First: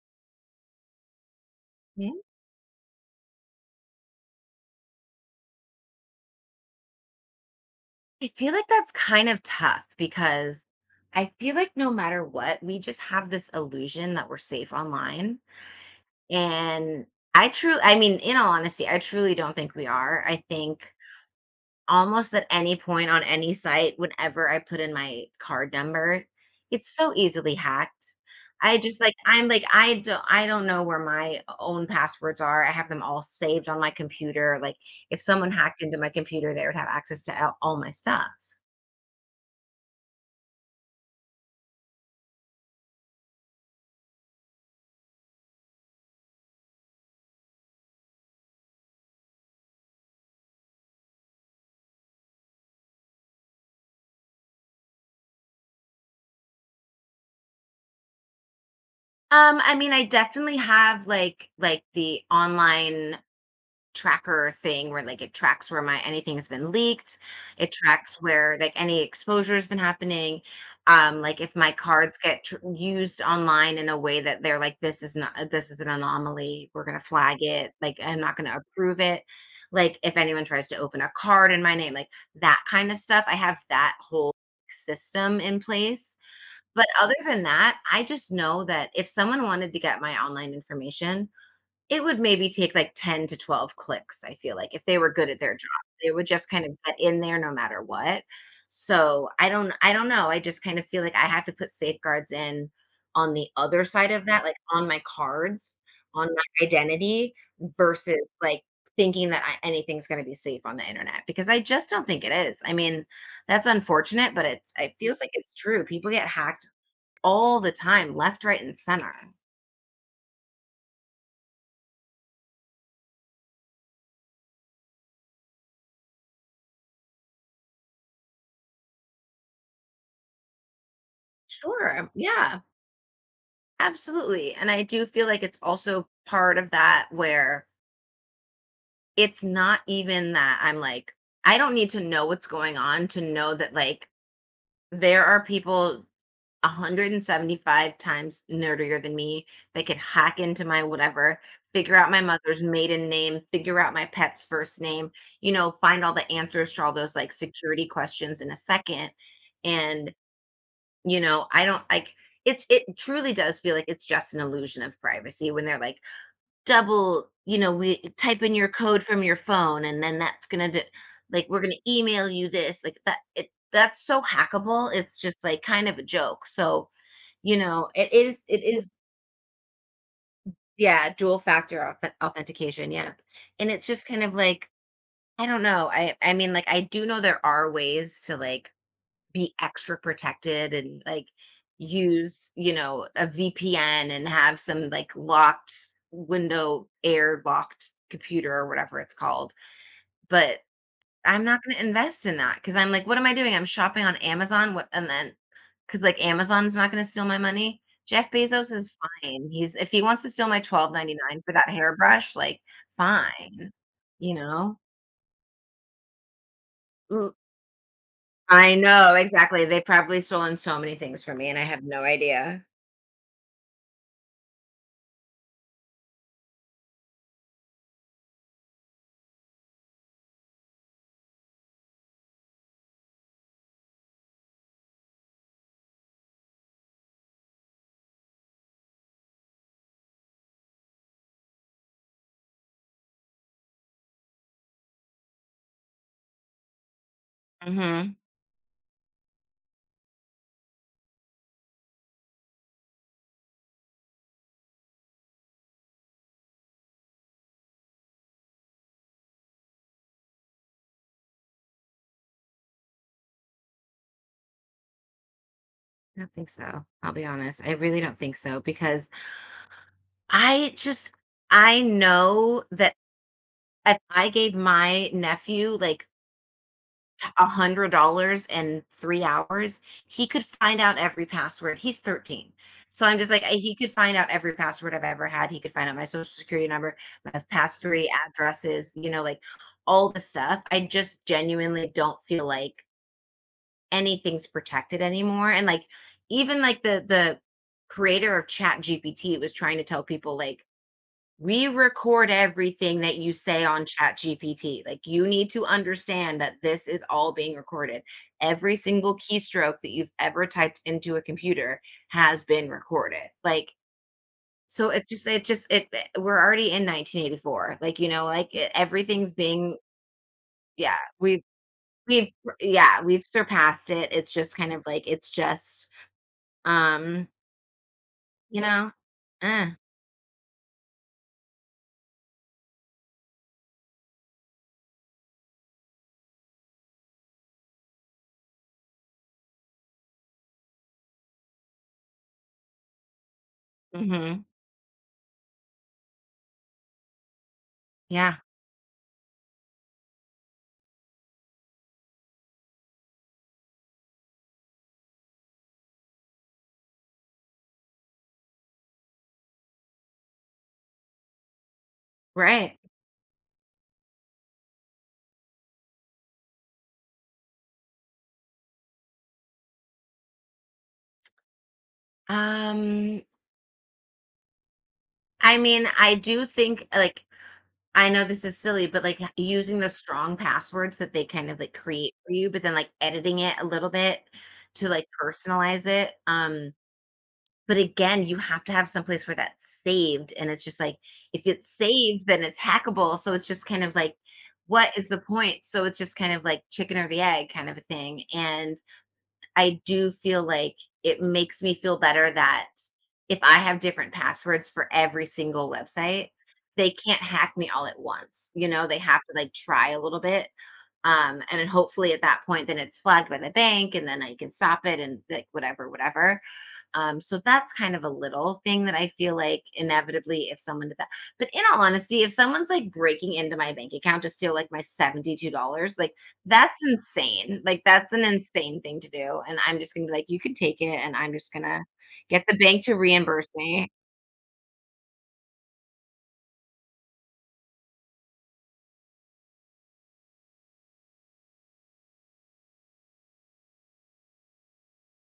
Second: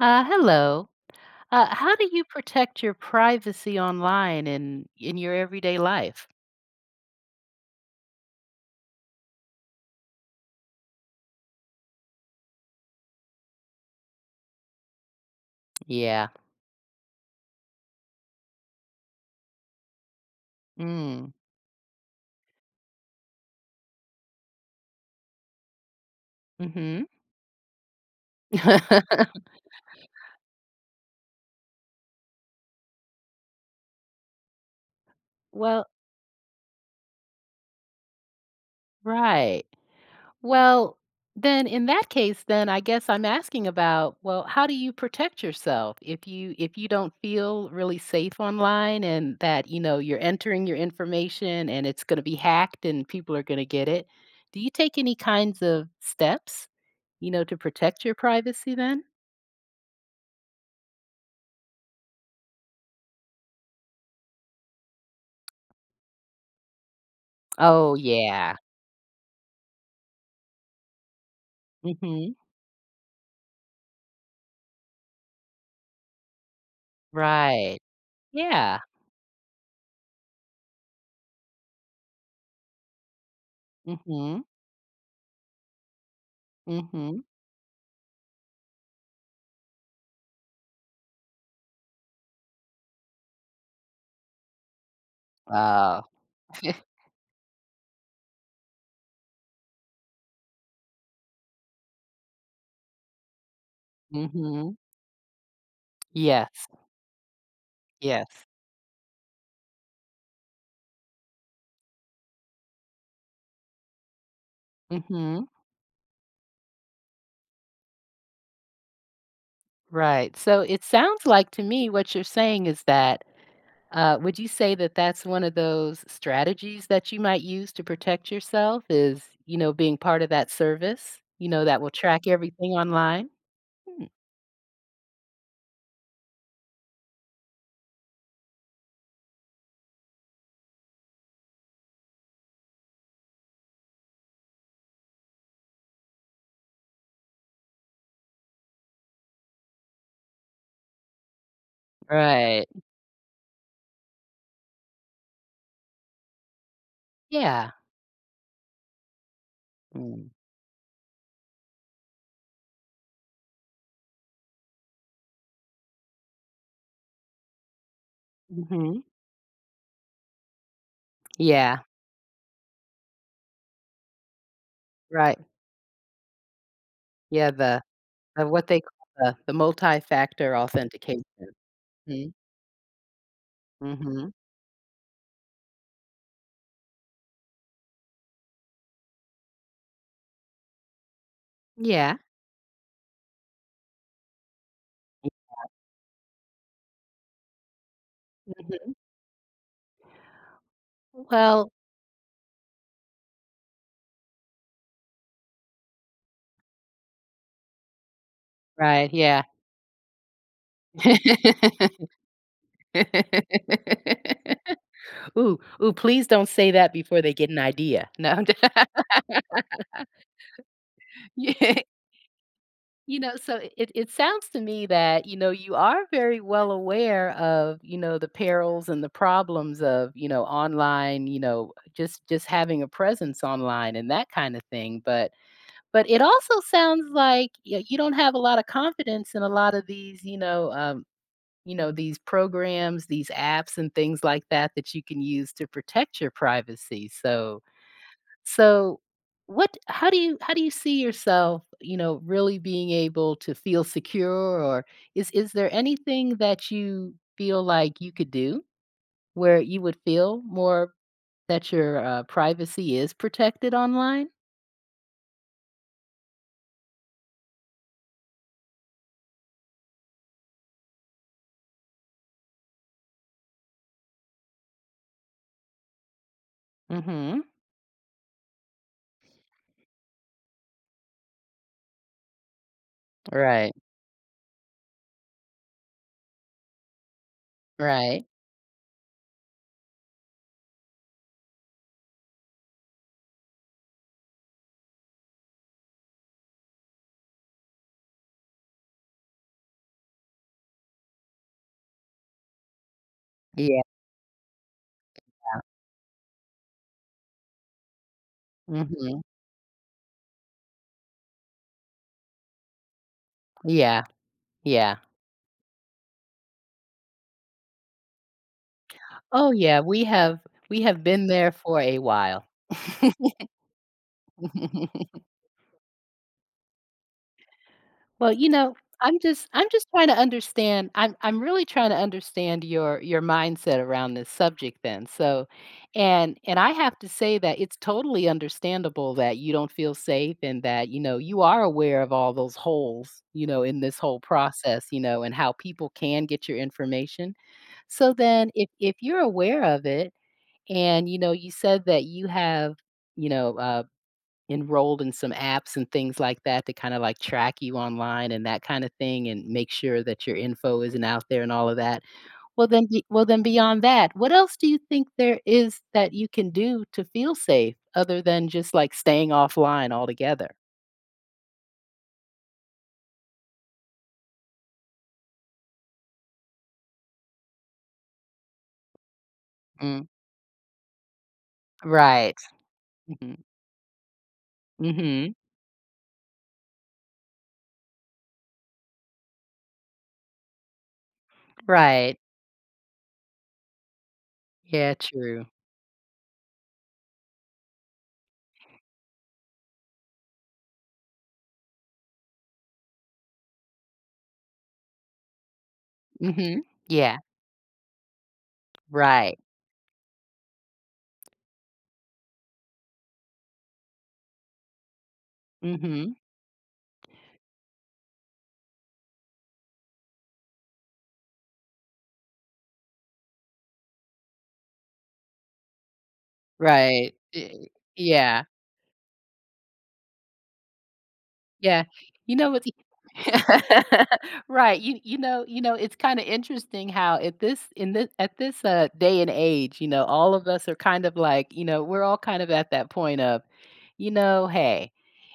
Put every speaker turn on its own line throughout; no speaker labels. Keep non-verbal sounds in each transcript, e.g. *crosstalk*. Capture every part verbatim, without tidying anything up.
Uh, hello. Uh, how do
Yeah,
you protect your privacy online and in your everyday life?
I feel like that's kind of tough because I feel like no matter what, we just have this illusion that we're safe online.
Yeah.
And I truly, I mean, in all honesty, I truly don't think we are. I think
Mm.
almost at any point on any site, whenever I put in my card number, it's
Hmm.
so easily hacked. I just like
*laughs*
I'm like I don't I don't know where my own passwords are. I have them all saved on my computer. Like if someone hacked
Well,
into my computer, they would have access to all all my stuff.
right. Well, then in that case, then I guess I'm asking about, well, how do you protect yourself if you if you don't feel really safe online and that, you know, you're entering your information and it's going to be hacked and people are going to get it? Do you take any kinds of steps, you know, to protect your privacy then?
Um, I mean, I definitely have like like the online tracker thing where like it tracks where my anything has been leaked. It
Oh,
tracks
yeah.
where like any exposure has been happening. Um, like if my cards
Mhm.
get tr- used online in a way that they're like, this is not uh, this is an anomaly. We're gonna flag it.
Right.
Like I'm not gonna
Yeah.
approve it. Like if anyone tries to open a card in my name, like that kind of stuff. I have that whole
Mhm.
system in place, but other
Mhm.
than that, I just know that if someone wanted to get my online information, it would maybe take like ten to twelve clicks, I feel like, if they were good at their job.
Oh.
They would just kind of
*laughs*
get in there no matter what. So I don't I don't know. I just kind of feel like I have to put safeguards in on the other side of that, like
Mhm.
on my cards, on my
Yes.
identity, versus
Yes.
like thinking that I, anything's going to be safe on the internet because I just don't think it is. I mean, that's unfortunate, but it's it feels like
Mhm.
it's true. People get hacked all the time, left, right, and center.
Right. So it sounds like to me what you're saying is that, uh, would you say that that's one of those strategies that you might use to protect yourself is, you know, being part of that service, you know, that will
Sure.
track
Yeah,
everything online? Hmm.
absolutely. And I do feel like it's also part of that where it's not even that I'm like, I don't need to know what's going on to know that like there are people one hundred seventy-five times nerdier than me that could hack into my whatever, figure out my mother's
Right.
maiden name, figure out my pet's first name, you know, find all the answers to all those like
Yeah.
security questions in a second. And
Mm.
you know, I don't like it's it truly does feel like it's just an illusion of privacy when they're like, double, you know, we type in your code
Mhm.
from your phone and then that's gonna do like we're gonna
Yeah.
email you this, like that it that's so hackable. It's
Right.
just like kind of a joke. So,
Yeah,
you
the
know, it is
of
it
what they
is
call the the multi-factor
yeah,
authentication.
dual factor auth-
Mhm,
authentication, yeah. And it's just kind
mhm.
of like, I don't know. I I mean like I do know there are ways to like be extra protected and like
Yeah.
use you know a vpn and have some like locked window air locked computer or
Mhm.
whatever it's called, but I'm not
Well,
going to invest in that because I'm like what am I doing, I'm shopping on amazon, what, and then because like amazon's not going to steal my money, jeff bezos is
right, yeah.
fine, he's if he wants to steal my twelve ninety-nine for that hairbrush, like fine, you know.
*laughs* Ooh, ooh, please don't say that before they
L-
get an idea. No, I'm j— *laughs*
I know, exactly, they've probably stolen so many things from me and I
Yeah,
have no idea.
you know, so it it sounds to me that, you know, you are very well aware of, you know, the perils and the problems of, you know, online, you know, just just having a presence online and that kinda thing, but But it also sounds like y you don't have a lot of confidence in a lot of these, you know, um, you know, these programs, these apps and things like that that you can use to protect your privacy. So
Mhm.
so what how do you how do you see yourself, you know, really being able to feel secure, or is is there anything that you feel like you could do where you would feel more that your, uh, privacy is protected online?
I don't think so. I'll be honest. I really don't think so because I just I know that if I gave my nephew like
Mhm.
a hundred dollars in three hours, he could find out every password. He's thirteen. So I'm just like, I-
Right,
he could find out every password I've ever had. He could find out my social security number, my past three
right.
addresses, you know, like all the stuff. I just genuinely don't feel like anything's protected anymore, and like even like the the creator of chat gpt was trying to tell people like we record everything that you say
Yeah.
on chat gpt, like you need to understand that this is all being recorded, every single
Mhm.
keystroke that you've ever typed into a computer has been recorded, like
Yeah,
so
yeah.
it's just it's just it eh, we're already in nineteen eighty-four, like you know, like e- everything's
Oh,
being
yeah, we have, we
yeah
have been
we've
there for a
we've
while.
yeah we've surpassed it. It's just kind of like
*laughs*
it's just um,
Well, you
you
know,
know?
I'm just
Uh,
I'm just trying to understand, I'm I'm really trying to understand your your mindset around this subject then. So, and and I have to say that it's totally understandable that you don't feel safe and that, you know, you are aware of all those holes, you know, in this whole
mhm.
process, you know, and how people can get your information. So
Yeah,
then if if you're aware of it, and you know, you said that you have, you know, uh enrolled in some apps and things like that to kinda, like, track you online and that kinda thing and make sure that your info isn't out there and all of that. Well,
right.
then be well, then beyond that, what else do you think there is that you can do to feel safe other than just, like, staying offline altogether?
Um, I mean, I do think, like I know this is silly, but, like, using the
Mm.
strong passwords that they kind of, like, create for
Right.
you, but then, like, editing
Mhm.
it a little bit to, like,
Mhm.
personalize it, um, but again, you have to have someplace where that's saved, and it's just like, if it's
Right.
saved, then it's hackable, so it's just kind of like,
Yeah,
what is the
true.
point? So it's just kind of like chicken or the egg kind of a thing, and I do feel like it makes me feel better that if I have different passwords for every single website,
Mhm.
they
Yeah.
can't hack me all at once. You know, they have
Right.
to like try a little bit. Um, and then hopefully at that point, then it's flagged by the bank and then I can stop it and like whatever,
Mhm.
whatever. Um, so that's kind of a little thing that I feel like inevitably, if someone did that, but in all honesty, if someone's like breaking into my bank account to steal like my seventy-two dollars like that's
Right.
insane.
Eh,
Like that's an
yeah.
insane thing to do. And I'm just gonna be like, you can take it, and I'm just gonna
Yeah. You
get
know
the
what's—
bank to reimburse me.
*laughs* Right. You you know you know, it's kinda interesting how at this in this at this, uh, day and age, you know, all of us are kind of like, you know, we're all kind of at that point of, you know, "Hey,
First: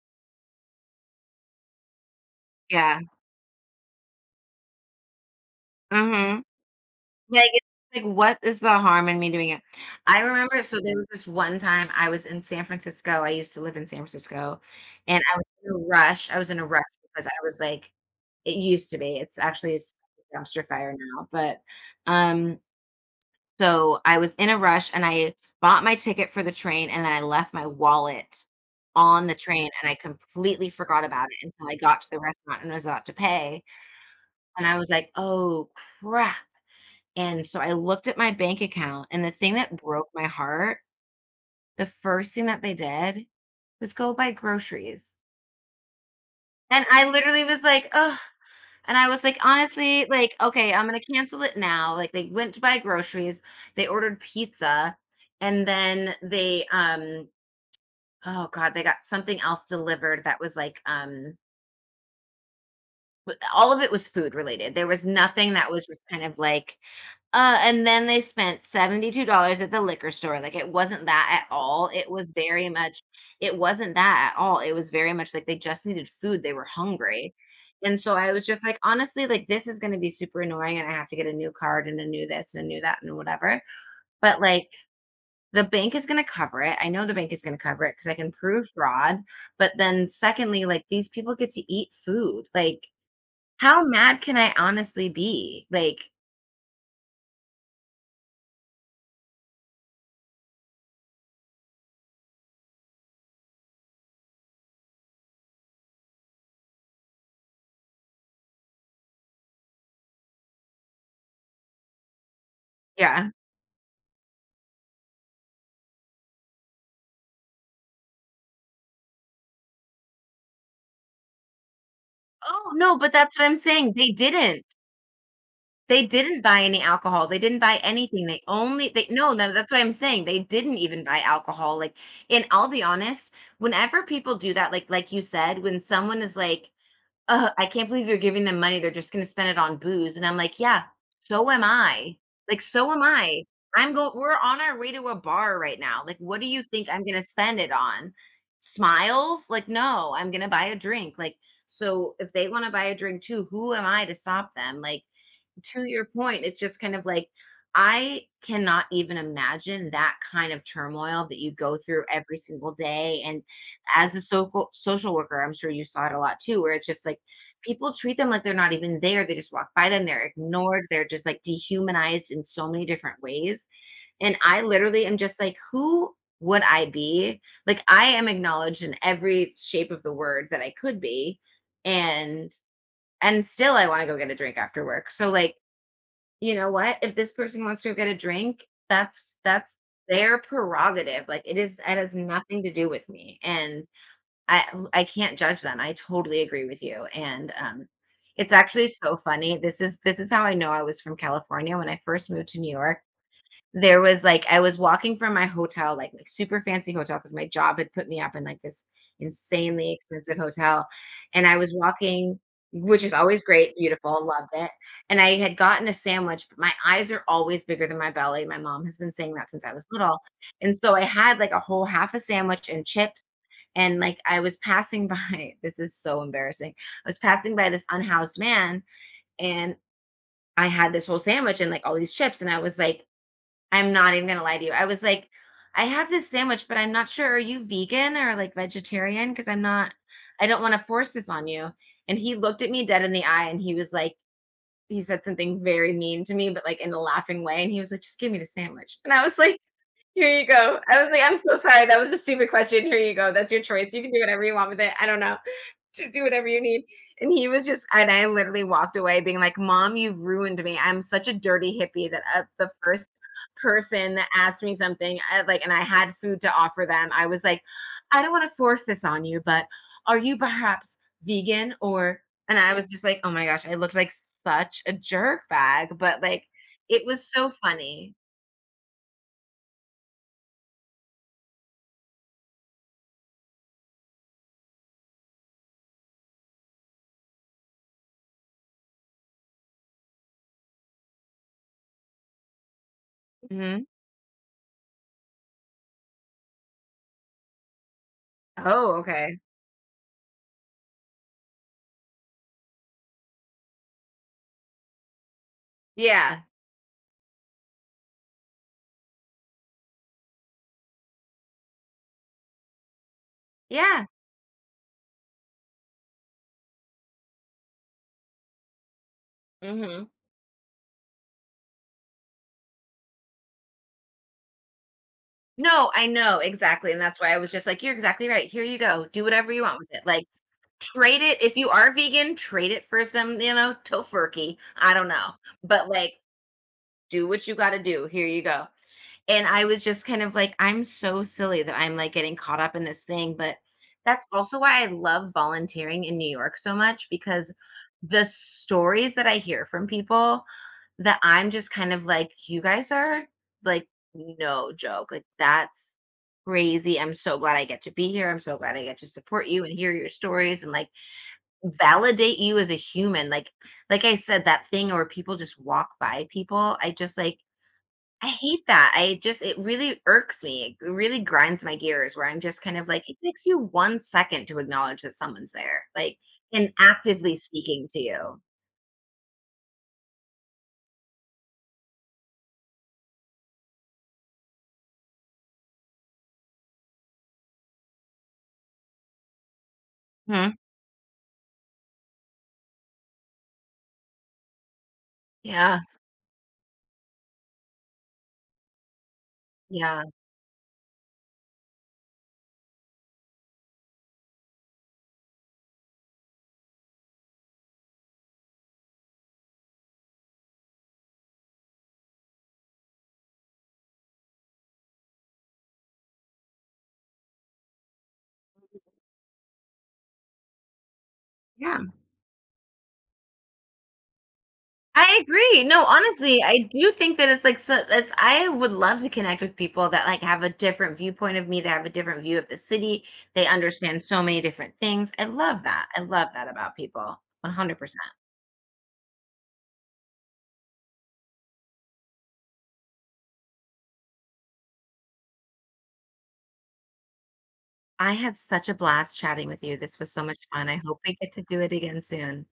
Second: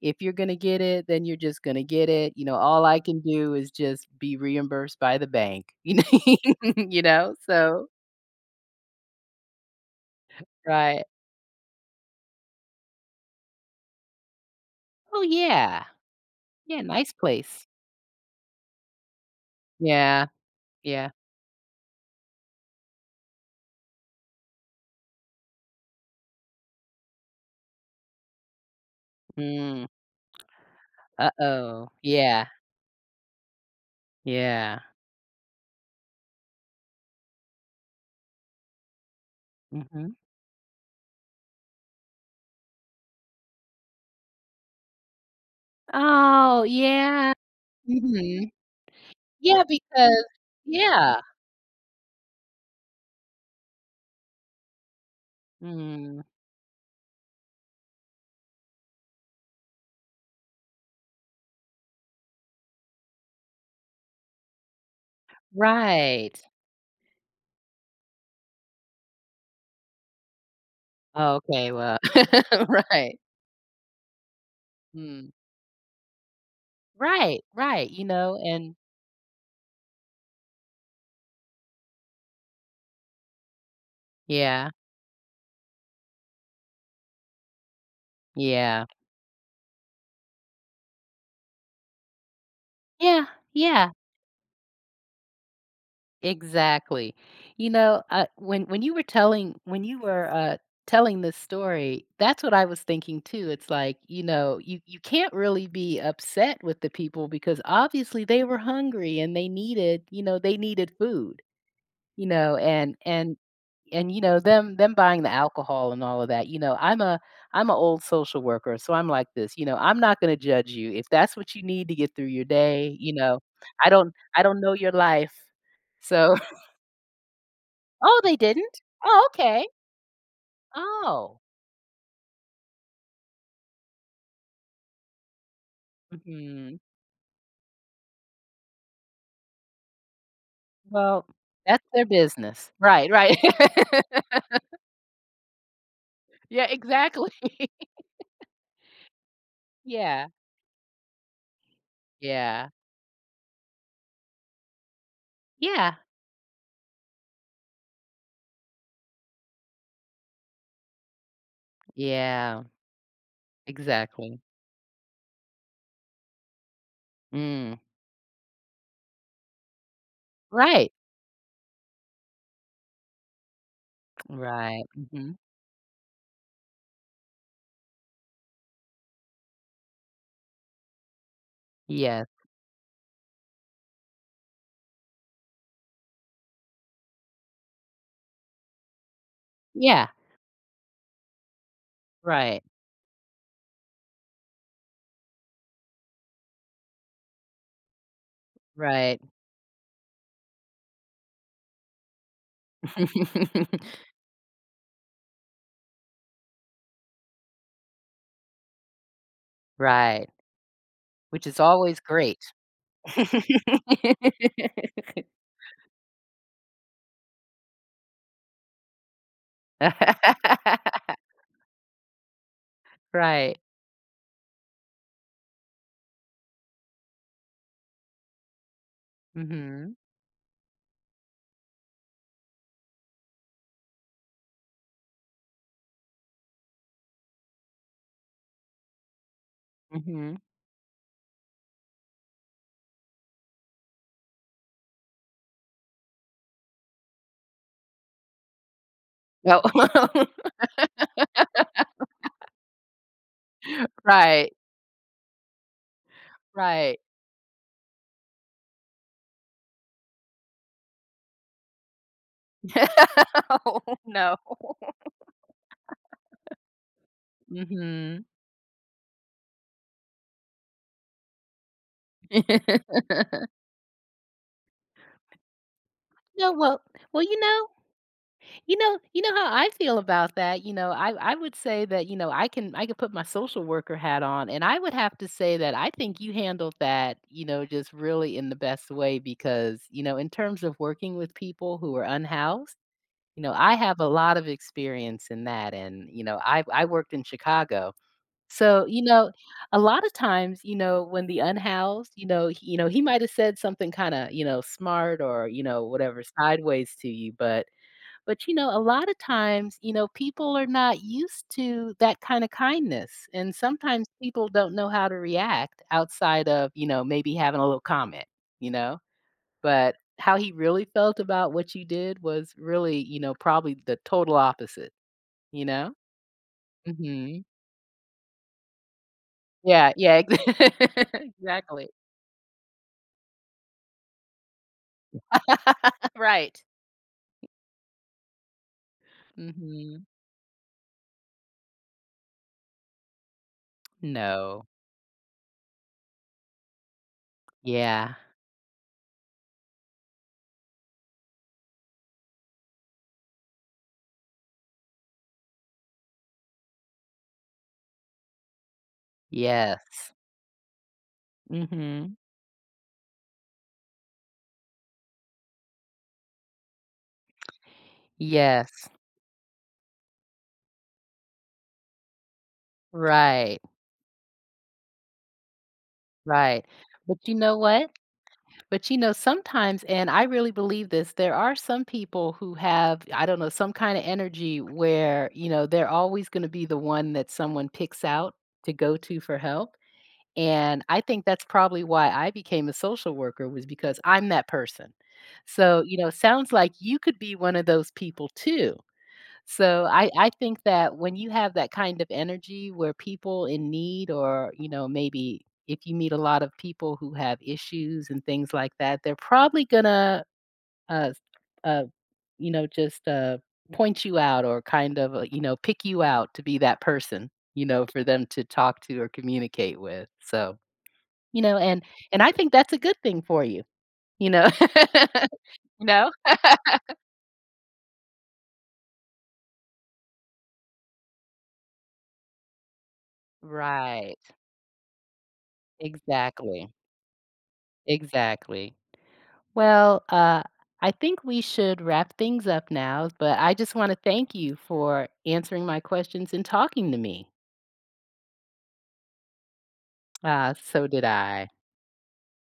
if you're gonna get it, then you're just gonna get it." You know, "All
Yeah.
I can do is just be reimbursed by the bank." *laughs* You
Hmm.
know? You know?
Like, it's
So
like, what is the harm in me doing it? I remember, so there
right.
was this one time I was in San Francisco. I used to live in San Francisco,
Oh,
and I was in
yeah.
a rush. I was in a
Yeah,
rush
nice
because I was
place.
like, it used to be. It's actually a s-
Yeah.
dumpster fire
Yeah.
now, but um, so I was in a rush and I bought my ticket for the train, and then I left my wallet on the train,
Mm.
and I completely forgot about it until I
Uh-oh.
got to the
Yeah.
restaurant and was about to pay, and I
Yeah.
was like, oh crap. And so I looked at my bank account, and the thing that broke
Mhm.
my heart, the first thing that they did was go buy groceries.
Oh,
And I
yeah.
literally was like, oh,
Mhm.
and I was like,
Yeah,
honestly,
because
like, okay, I'm going to
yeah.
cancel it now. Like, they went to buy groceries, they ordered pizza, and then
Mm,
they, um, oh God, they got something else delivered that was like, um, but all of it was food related. There was nothing that was just kind of
right.
like, uh, and then they spent seventy-two dollars at the liquor store. Like it wasn't that at
Okay,
all.
well,
It was
*laughs*
very much,
right.
it wasn't that at all. It was very
Mm.
much like they just needed food. They were hungry.
Right, right,
And
you
so I
know,
was just
and
like, honestly, like this is going to be super annoying and I have to get a new card and a new this and a new that and whatever. But like
yeah,
the bank is going to cover it. I know the bank is going to cover it because I can prove
yeah.
fraud. But then secondly, like these people get to eat food. Like
Yeah,
how
yeah,
mad can I honestly be? Like
exactly. You know, uh, when when you were telling when you were, uh, telling this story, that's what I was thinking too. It's like, you know, you you can't really be upset with the people because obviously they were hungry and they needed, you know, they needed food. You know, and
yeah.
and and, you know, them them buying the alcohol and all of that, you know, I'm a I'm a old social worker, so I'm like this, you know, I'm not gonna judge you. If that's what you need to get through your
Oh,
day,
no, but
you
that's
know,
what I'm
I
saying, they
don't I don't
didn't.
know your life.
They
So,
didn't buy
*laughs*
any alcohol, they didn't buy
oh,
anything,
they
they
didn't?
only they
Oh,
no, no,
okay.
that's what I'm saying, they didn't even buy
Oh.
alcohol, like and I'll be honest, whenever people do that, like like you said, when someone is like
Mhm.
"Ugh, I can't believe you're giving them money, they're just gonna spend it on booze," and I'm like, "Yeah,
Well,
so am
that's their
I. Like,
business.
so am
Right, right.
I. I'm go
*laughs*
We're on our way to a bar right now, like, what do you
Yeah,
think I'm gonna
exactly.
spend it
*laughs*
on? Smiles? Like, no,
Yeah,
I'm gonna buy a drink," like, so if they
yeah,
wanna buy a drink too, who am I to stop them? Like, to
yeah,
your point, it's just kind of like I cannot even imagine that kind of turmoil that you go through every
yeah,
single day. And as a
exactly.
social social worker, I'm sure you saw it a lot too, where it's just like
Mm,
people treat them like they're not even there. They just walk by them, they're ignored,
right,
they're just like dehumanized in so many different ways. And I
right,
literally am
mhm,
just like, who would I be? Like I am acknowledged in every shape of the word that I could be.
yeah.
And and still I want to go get a drink after work. So like you know what? If this person wants to get a drink, that's that's
Yeah,
their prerogative. Like it is, it has nothing
right,
to do with me, and I I can't judge them. I totally agree with you, and um, it's actually so
right.
funny. This is this is how I know I was from California. When I first moved to New
*laughs*
York, there was like I was walking from my hotel, like my super fancy hotel, because my job had put me up in like this insanely
Right,
expensive hotel. And
which
I
is
was
always
walking,
great.
which is
*laughs*
always great, beautiful, loved it. And I had gotten a sandwich, but my eyes are always bigger than my belly. My mom has been saying that since I was little. And so I had like a whole half a sandwich and chips.
Right,
And like I was passing by, *laughs* this is so embarrassing. I was passing by this unhoused man, and
mhm,
I had this whole sandwich and like all these chips. And I was like, I'm not even gonna lie to you. I was like, I have this sandwich, but I'm not sure. Are you vegan or like vegetarian? Because I'm not,
mhm.
I don't want to force this on you. And he looked at me dead in the eye and he was like, he said something very mean to me, but like in a laughing way. And he was like, just give me the sandwich. And I was like,
Oh,
here
*laughs*
you go. I was like, I'm so sorry. That was a stupid question. Here you go. That's your choice. You can do whatever
right,
you want with it. I don't know, to do whatever you need.
right.
And he was just, and I literally walked away being like, Mom, you've ruined me. I'm such a dirty hippie that uh, the first
*laughs* Oh,
person that
no.
asked me something, I, like, and I had food to offer them, I was like, I
Mhm.
don't want to force this on you, but are you perhaps vegan or, and I was just like, oh my
*laughs*
gosh, I looked like such a jerk bag, but like,
No, well
it
well,
was
you
so
know,
funny.
You know you know how I feel about that, you know, I I would say that, you know, I can I could put my social worker hat on, and I would have to say that I think you handled that, you know, just really in the best way because, you know, in terms of working with people who are unhoused, you know, I
Hmm.
have a lot of experience in that, and, you know, I I worked in Chicago. So,
Oh,
you know,
okay.
a lot of times, you know, when the unhoused, you know, he, you know, he might have said something kinda, you know, smart or, you know, whatever
Yeah.
sideways to you, but but, you know, a lot of times, you know, people are not used to that kind of kindness, and
Yeah.
sometimes people don't know how to react outside of, you know, maybe having a little comment, you know? But
Hmm.
how he really felt about what you did was really, you know, probably the total opposite, you
No,
know?
I know, exactly, and that's why I
Mhm.
was just like, "You're exactly right, here you go, do whatever you want with
Yeah,
it,"
yeah,
like,
ex—
trade
*laughs*
it if you
exactly.
are vegan, trade it for some, you know, tofurkey, I don't know, but,
*laughs*
like,
Right.
do what you gotta do, here you go. And I was
Mhm.
just kind of like, I'm so silly that I'm like getting caught up in this thing. But that's also
No.
why I love volunteering in New York so much, because
Yeah.
the stories that I hear from people, that I'm just kind of like, you guys are like, no joke. Like, that's crazy. I'm so glad I get to be here. I'm so glad I get to support you and hear your
Yes.
stories and like
Mhm.
validate you as a human. Like, like I said, that thing where people just walk by people, I just like, I hate
Yes.
that. I just, it really irks me. It really grinds my gears, where I'm just kind of like, it takes
Right,
you one second to acknowledge that someone's there, like,
right.
and
But you
actively
know
speaking
what?
to you.
But, you know, sometimes, and I really believe this, there are some people who have, I don't know, some kind of energy where, you know, they're always going to be the one that someone picks out to go to for help.
Mhm.
And I think that's probably why I became a social worker was because I'm that person.
Yeah.
So, you know, sounds like you could be one of those people too. So
Yeah.
I I think that when you have that kind of energy where people in need or, you know, maybe if you meet a lot of people who have issues and things like that, they're probably gonna, uh, uh, you know, just, uh, point you out or kind of, uh, you know, pick you out to be that person, you know, for them to talk to or communicate with. So, you know,
Yeah.
and and I think that's a good thing for you, you know?
I
*laughs*
agree. No,
You know?
honestly, I do think that it's like, so that's, I would love to connect with people that like have a different viewpoint of me, that have a different view of the city. They understand
Right.
so many different things. I love that. I love that
Exactly.
about people. one hundred percent.
Exactly. Well, uh, I think we should wrap things up now, but I just want to thank you for answering my questions and talking to me.
I had such a blast chatting with you. This was so much
Uh,
fun. I
so
hope
did
we get to
I.
do it again soon.